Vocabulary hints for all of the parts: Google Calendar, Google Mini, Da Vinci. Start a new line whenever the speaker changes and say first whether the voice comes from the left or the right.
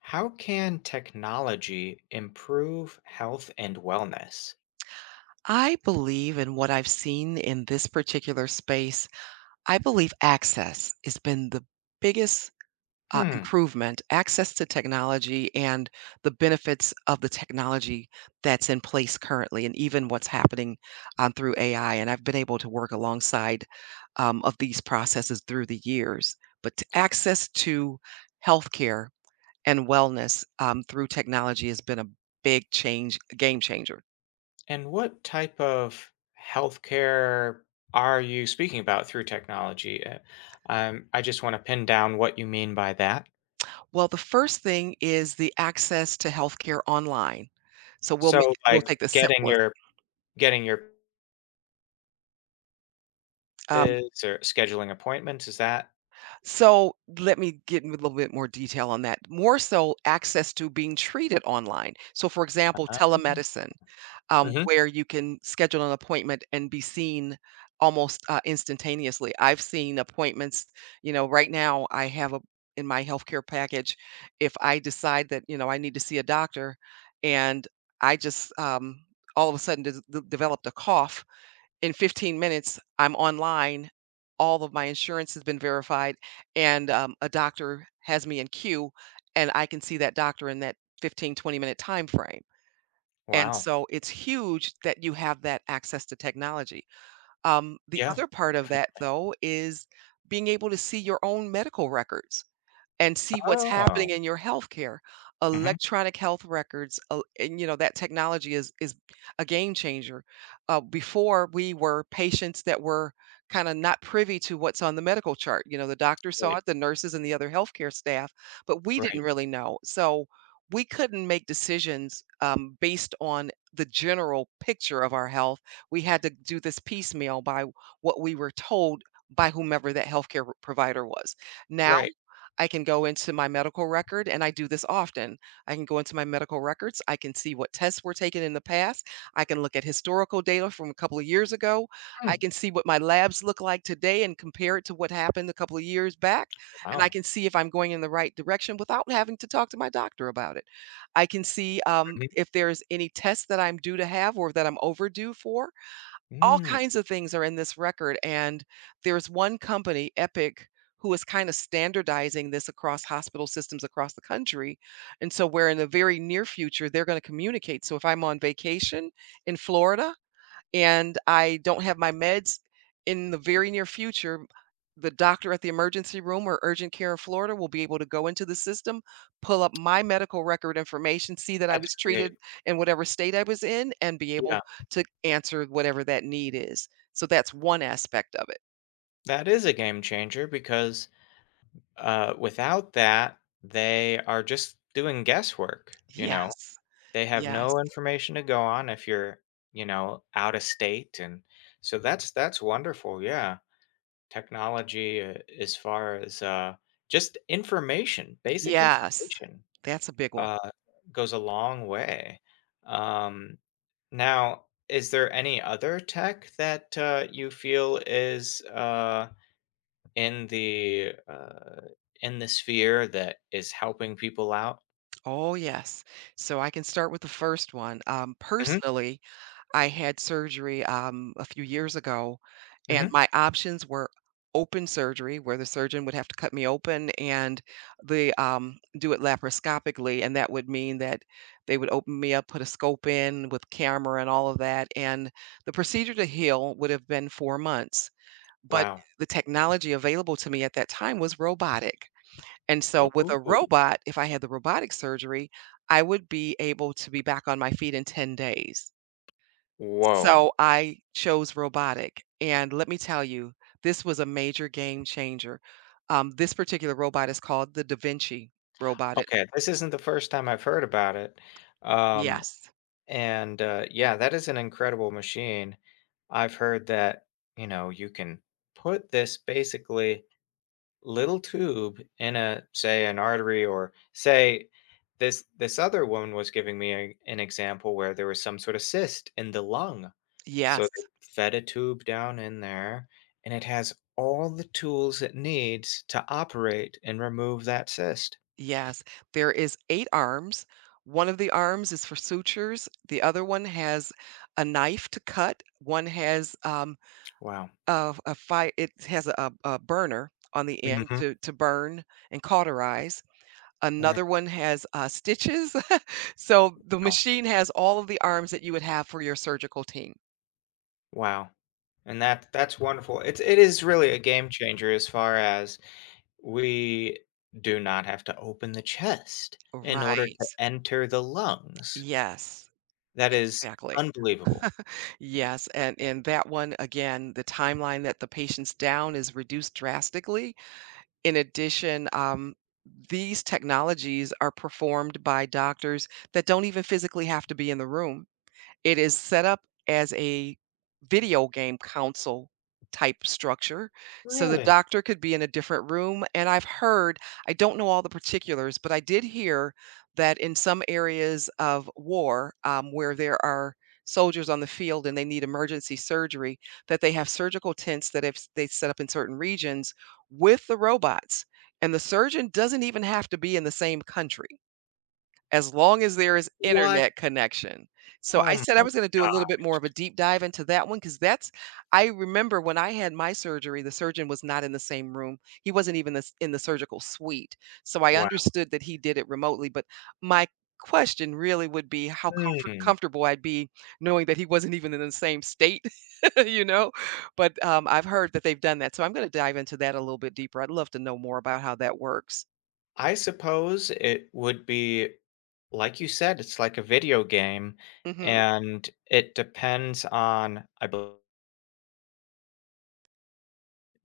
left: How can technology improve health and wellness?
right: I believe in what I've seen in this particular space, I believe access has been the biggest,
left: Hmm.
right: improvement, access to technology and the benefits of the technology that's in place currently and even what's happening, through AI, and I've been able to work alongside, of these processes through the years. But t access to healthcare and wellness, through technology has been a big change a game changer.
left: And what type of healthcare are you speaking about through technology? I just want to pin down what you mean by that.
right: Well, the first thing is the access to healthcare online. So
left: So,
right: we'll
left: like
right: take the
left: getting
right: simplest.
left: your getting your
right: Um,
left: pills or scheduling appointments, is that?
right: so let me get in with a little bit more detail on that. More so access to being treated online. So for example,
left: Uh,
right: telemedicine,
left: hmm.
right: where you can schedule an appointment and be seen almost instantaneously. I've seen appointments, you know, right now I have a in my healthcare package. If I decide that, you know, I need to see a doctor and I just all of a sudden developed a cough, in 15 minutes, I'm online. All of my insurance has been verified, and a doctor has me in queue, and I can see that doctor in that 15, 20-minute time frame. And
left: Wow.
right: so it's huge that you have that access to technology. The
left: Yeah.
right: other part of that, though, is being able to see your own medical records and see what's
left: Oh.
right: happening in your healthcare.
left: Hmm.
right: Electronic health records, and you know that technology is a game changer. Before we were patients that were kind of not privy to what's on the medical chart. You know, the doctor saw
left: Right.
right: it, the nurses and the other healthcare staff, but we didn't
left: Right.
right: really know. So we couldn't make decisions based on the general picture of our health. We had to do this piecemeal by what we were told by whomever that healthcare provider was. Now
left: Right.
right: I can go into my medical record, and I do this often. I can go into my medical records. I can see what tests were taken in the past. I can look at historical data from a couple of years ago. I
left: Hmm.
right: can see what my labs look like today and compare it to what happened a couple of years back. And I
left: Wow.
right: can see if I'm going in the right direction without having to talk to my doctor about it. I can see
left: Mhm.
right: if there's any tests that I'm due to have or that I'm overdue for, all
left: Mm,
right: kinds of things are in this record, and there's one company, Epic, who is kind of standardizing this across hospital systems across the country. And so, where in the very near future, they're going to communicate. So, if I'm on vacation in Florida, and I don't have my meds in the very near future, the doctor at the emergency room or urgent care in Florida will be able to go into the system, pull up my medical record information, see that I
left: that's
right: was treated
left: great.
right: in whatever state I was in, and be
left: Yeah.
right: able to answer whatever that need is. So that's one aspect of it.
left: That is a game changer because, without that, they are just doing guesswork, you know?
right: Yes,
left: They have
right: yes,
left: no information to go on if you're, you know, out of state, and so that's wonderful, yeah. Technology, as far as, just information, basic
right: yes.
left: information,
right: That's a big one.
left: uh, goes a long way. Um, Now, is there any other tech that, you feel is, in the uh, in the sphere that is helping people out?
right: Oh, yes. So I can start with the first one. Um,
left: Hmm.
right: personally, I had surgery, a few years ago, and
left: Hmm.
right: my options were open surgery, where the surgeon would have to cut me open and the do it laparoscopically, and that would mean that they would open me up, put a scope in with camera and all of that, and the procedure to heal would have been 4 months, but
left: Wow.
right: the technology available to me at that time was robotic, and so with
left: Ooh.
right: a robot, if I had the robotic surgery, I would be able to be back on my feet in 10 days.
left: Whoa.
right: So I chose robotic, and let me tell you, this was a major game changer. This particular robot is called the Da Vinci robot. It-
left: Okay, this isn't the first time I've heard about it. Um,
right: yes,
left: and yeah, that is an incredible machine. I've heard that you know you can put this basically little tube in, a say, an artery, or say this other woman was giving me an example where there was some sort of cyst in the lung, so they
right: yes,
left: fed a tube down in there, and it has all the tools it needs to operate and remove that cyst.
right: yes. There is eight arms. One of the arms is for sutures. The other one has a knife to cut. One has
left: Wow.
right: a fire. It has a burner on the end
left: Hmm.
right: to burn and cauterize.
left: Right.
right: Another one has, stitches. So, the
left: Wow.
right: machine has all of the arms that you would have for your surgical team.
left: Wow. And that's wonderful. It is really a game changer as far as, we do not have to open the chest in order
right: Right.
left: to enter the lungs.
right: Yes,
left: That is
right: exactly.
left: unbelievable.
right: Yes, and that one, again, the timeline that the patient's down is reduced drastically. In addition, these technologies are performed by doctors that don't even physically have to be in the room. It is set up as a video game council type structure, so the
left: Really?
right: doctor could be in a different room, and I've heard I don't know all the particulars, but I did hear that in some areas of war, where there are soldiers on the field and they need emergency surgery, that they have surgical tents that if they set up in certain regions with the robots, and the surgeon doesn't even have to be in the same country. As long as there is
left: What?
right: internet connection. So,
left: Oh
right: I said I
left: my,
right: was gonna do a little bit more of a deep dive into that one because that's I remember when I had my surgery, the surgeon was not in the same room. He wasn't even this in the surgical suite. So, I
left: wow.
right: understood that he did it remotely, but my question really would be how
left: Hmm.
right: comfortable I'd be knowing that he wasn't even in the same state, you know? But, I've heard that they've done that, so I'm gonna dive into that a little bit deeper. I'd love to know more about how that works.
left: I suppose it would be, like you said, it's like a video game,
right: Mhm.
left: and it depends on, I believe,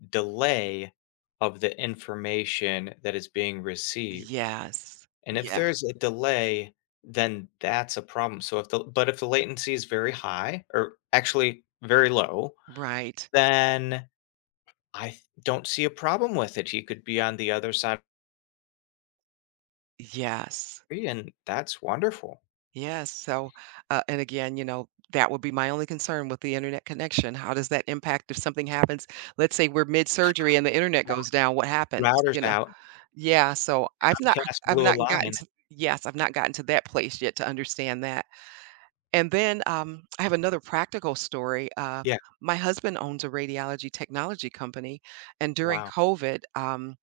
left: delay of the information that is being received.
right: Yes.
left: And if
right: Yes.
left: there's a delay, then that's a problem. So if the but if the latency is very high, or actually very low,
right: Right.
left: then don't see a problem with it. He could be on the other side of
right: Yes.
left: the tree, and that's wonderful.
right: Yes. So, and again, you know, that would be my only concern with the internet connection. How does that impact if something happens? Let's say we're mid surgery and the internet goes down. What happens?
left: Router's
right: You know?
left: out.
right: Yeah.
left: Comcast
right: I've
left: blew a
right: not gotten
left: line.
right: to, yes, I've not gotten to that place yet to understand that. And then I have another practical story. Uh,
left: Yeah.
right: my husband owns a radiology technology company, and during
left: Wow.
right: COVID,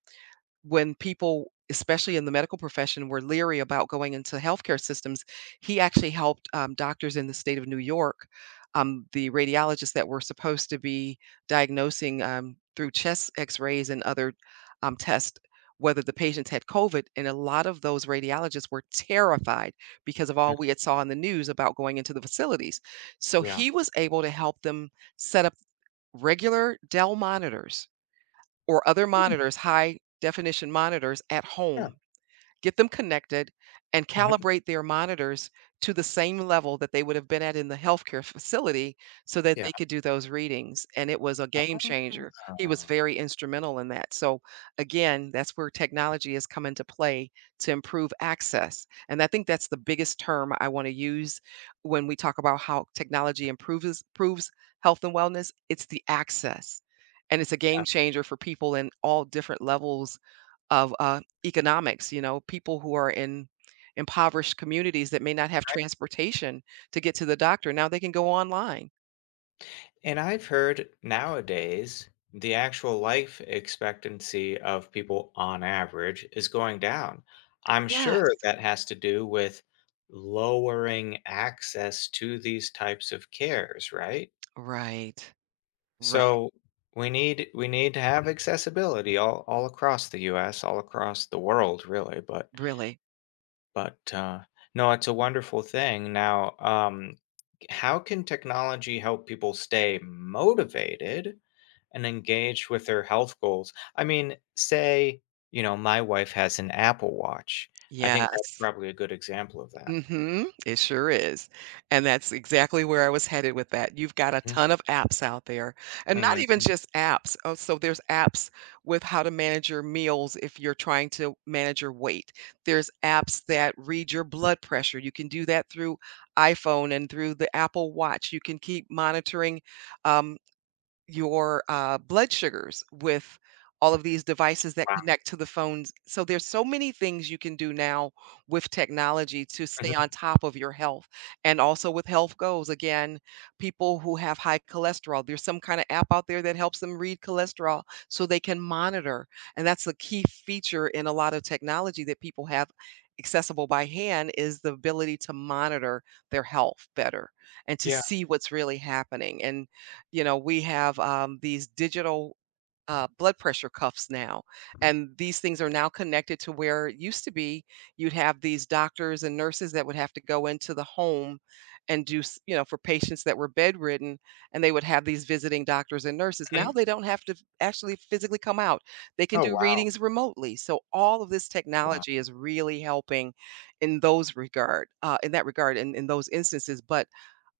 right: when people, especially in the medical profession, were leery about going into healthcare systems, he actually helped doctors in the state of New York, the radiologists that were supposed to be diagnosing through chest x rays and other tests whether the patients had covid and a lot of those radiologists were terrified because of
left: Mm.
right: all we had saw in the news about going into the facilities so
left: Yeah.
right: he was able to help them set up regular dell monitors or other
left: Mm.
right: monitors, high definition monitors at
left: Yeah.
right: home, get them connected, and
left: Mhm.
right: calibrate their monitors to the same level that they would have been at in the healthcare facility so that
left: Yeah.
right: they could do those readings. And it was a game changer. He was
left: Ah.
right: very instrumental in that. So, again, that's where technology has come into play to improve access. And I think that's the biggest term I want to use when we talk about how technology improves health and wellness. It's the access. And it's a game
left: Yeah.
right: changer for people in all different levels of economics. You know, people who are in impoverished communities that may not have
left: Right.
right: transportation to get to the doctor now they can go online.
left: And I've heard nowadays the actual life expectancy of people on average is going down. I'm sure
right: Yes,
left: that has to do with lowering access to these types of cares, right?
right: right, right,
left: So we need to have accessibility all across the US, all across the world really, but
right: really,
left: but, uh, no, it's a wonderful thing. Now, how can technology help people stay motivated and engaged with their health goals? I mean, say, you know, my wife has an Apple Watch. I think that's
right: yes.
left: probably a good example of that.
right: Mhm, it sure is, and that's exactly where I was headed with that. You've got a
left: Mhm.
right: ton of apps out there, and not
left: Mm,
right: even just apps. Oh, so there's apps with how to manage your meals if you're trying to manage your weight. There's apps that read your blood pressure. You can do that through iPhone and through the Apple Watch. You can keep monitoring, um your, blood sugars with all of these devices that
left: wow.
right: connect to the phones. So there's so many things you can do now with technology to stay on
left: Mhm.
right: top of your health. And also with health goals, again, people who have high cholesterol, there's some kind of app out there that helps them read cholesterol so they can monitor. And that's a key feature in a lot of technology that people have accessible by hand is the ability to monitor their health better and to
left: Yeah.
right: see what's really happening. And you know, we have these digital blood pressure cuffs now, and these things are now connected to where it used to be. You'd have these doctors and nurses that would have to go into the home and do, you know, for patients that were bedridden, and they would have these visiting doctors and nurses. Now
left: Mhm.
right: they don't have to actually physically come out, they can
left: Oh,
right: do
left: wow.
right: readings remotely. So, all of this
left: Wow.
right: technology is really helping in in that regard, in those instances. But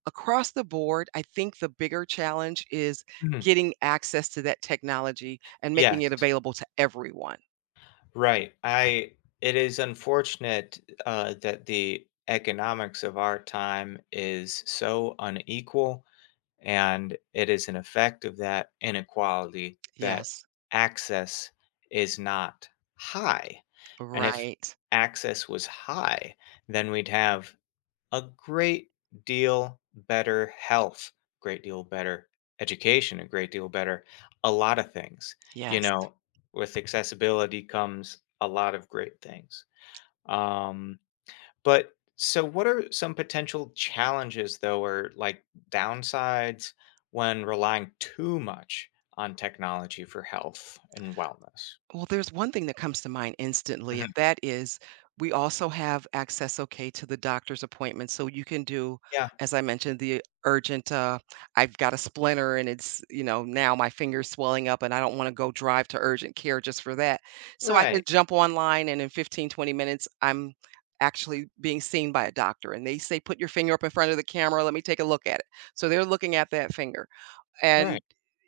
right: across the board, I think the bigger challenge is
left: Mhm.
right: getting access to that technology and making it
left: Yes.
right: available to everyone.
left: Right. I It is unfortunate that the economics of our time is so unequal, and it is an effect of that inequality that
right: Yes,
left: access is not high. And if
right: right.
left: access was high, then we'd have a great deal better health, great deal better education, a great deal better, a lot of things. You
right: Yes.
left: know, with accessibility comes a lot of great things. Um, but so what are some potential challenges though, or like downsides, when relying too much on technology for health and wellness?
right: Well, there's one thing that comes to mind instantly, and
left: Mhm.
right: that is we also have access, okay, to the doctor's appointment. So you can do,
left: Yeah.
right: as I mentioned, the urgent, I've got a splinter and it's, you know, now my finger's swelling up and I don't want to go drive to urgent care just for that. So I can
left: Right.
right: jump online and in 15, 20 minutes, I'm actually being seen by a doctor. And they say, put your finger up in front of the camera. Let me take a look at it. So they're looking at that finger. And
left: Right.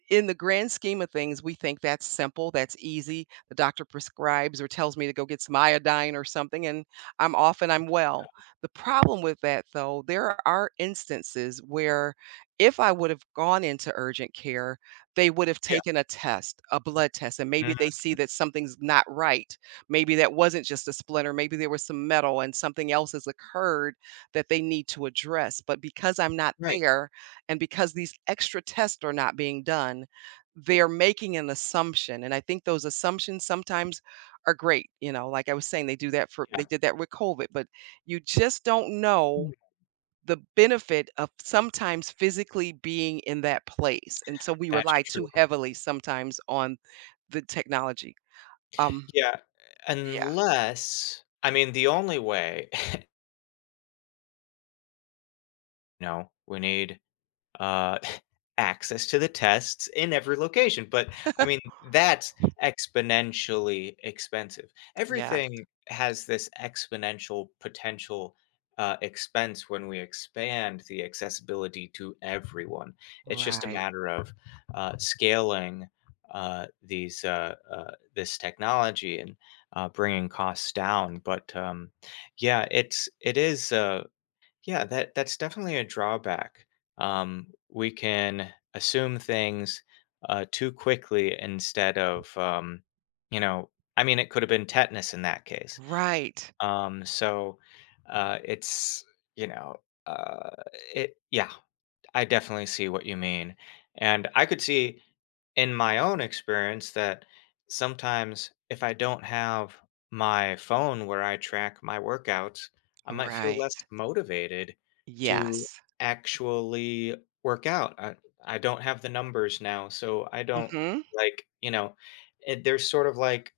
right: in the grand scheme of things, we think that's simple, that's easy. The doctor prescribes or tells me to go get some iodine or something, and I'm off and I'm well. The problem with that, though, there are instances where if I would have gone into urgent care, they would have
left: Yeah.
right: taken a test, a blood test, and maybe
left: Mhm.
right: they see that something's not right. Maybe that wasn't just a splinter, maybe there was some metal and something else has occurred that they need to address. But because I'm not
left: Right.
right: there, and because these extra tests are not being done, they're making an assumption. And I think those assumptions sometimes are great. You know, like I was saying,
left: Yeah.
right: they did that with COVID, but you just don't know
left: Mm.
right: the benefit of sometimes physically being in that place. And so we
left: That's
right: rely
left: true.
right: too heavily sometimes on the technology. Um,
left: Yeah.
right: yeah.
left: Unless, I mean, the only way, no, we need uh, access to the tests in every location. But I mean, that's exponentially expensive.
right: Yes.
left: Everything has this exponential potential expense when we expand the accessibility to everyone. It's just a
right: Right.
left: matter of scaling these this technology and bringing costs down. But yeah, it's it is. Yeah, that's definitely a drawback. We can assume things too quickly instead of, you know, I mean, it could have been tetanus in that case.
right: Right.
left: So it's, you know, uh, it, Yeah. I definitely see what you mean. And I could see in my own experience that sometimes if I don't have my phone where I track my workouts, I might feel
right: Right.
left: less motivated to
right: Yes.
left: actually work out. I don't have the numbers now, so I don't,
right: Mm-hmm.
left: like, you know, it, there's sort of like,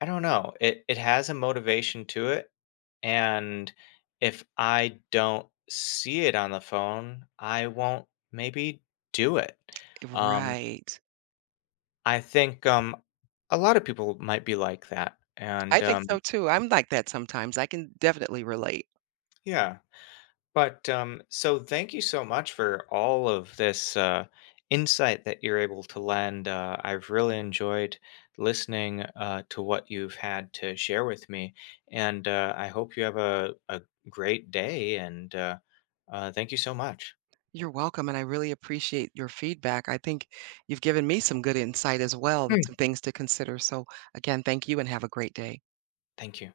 left: I don't know. It has a motivation to it, and if I don't see it on the phone, I won't maybe do it. Um,
right: Right.
left: I think a lot of people might be like that, and
right: I think so too. I'm like that sometimes. I can definitely relate.
left: yeah. But, so thank you so much for all of this, insight that you're able to lend. I've really enjoyed listening, to what you've had to share with me, and, I hope you have a great day, and, thank you so much.
right: You're welcome, and I really appreciate your feedback. I think you've given me some good insight as well and
left: Hmm.
right: some things to consider. So, again, thank you and have a great day.
left: Thank you.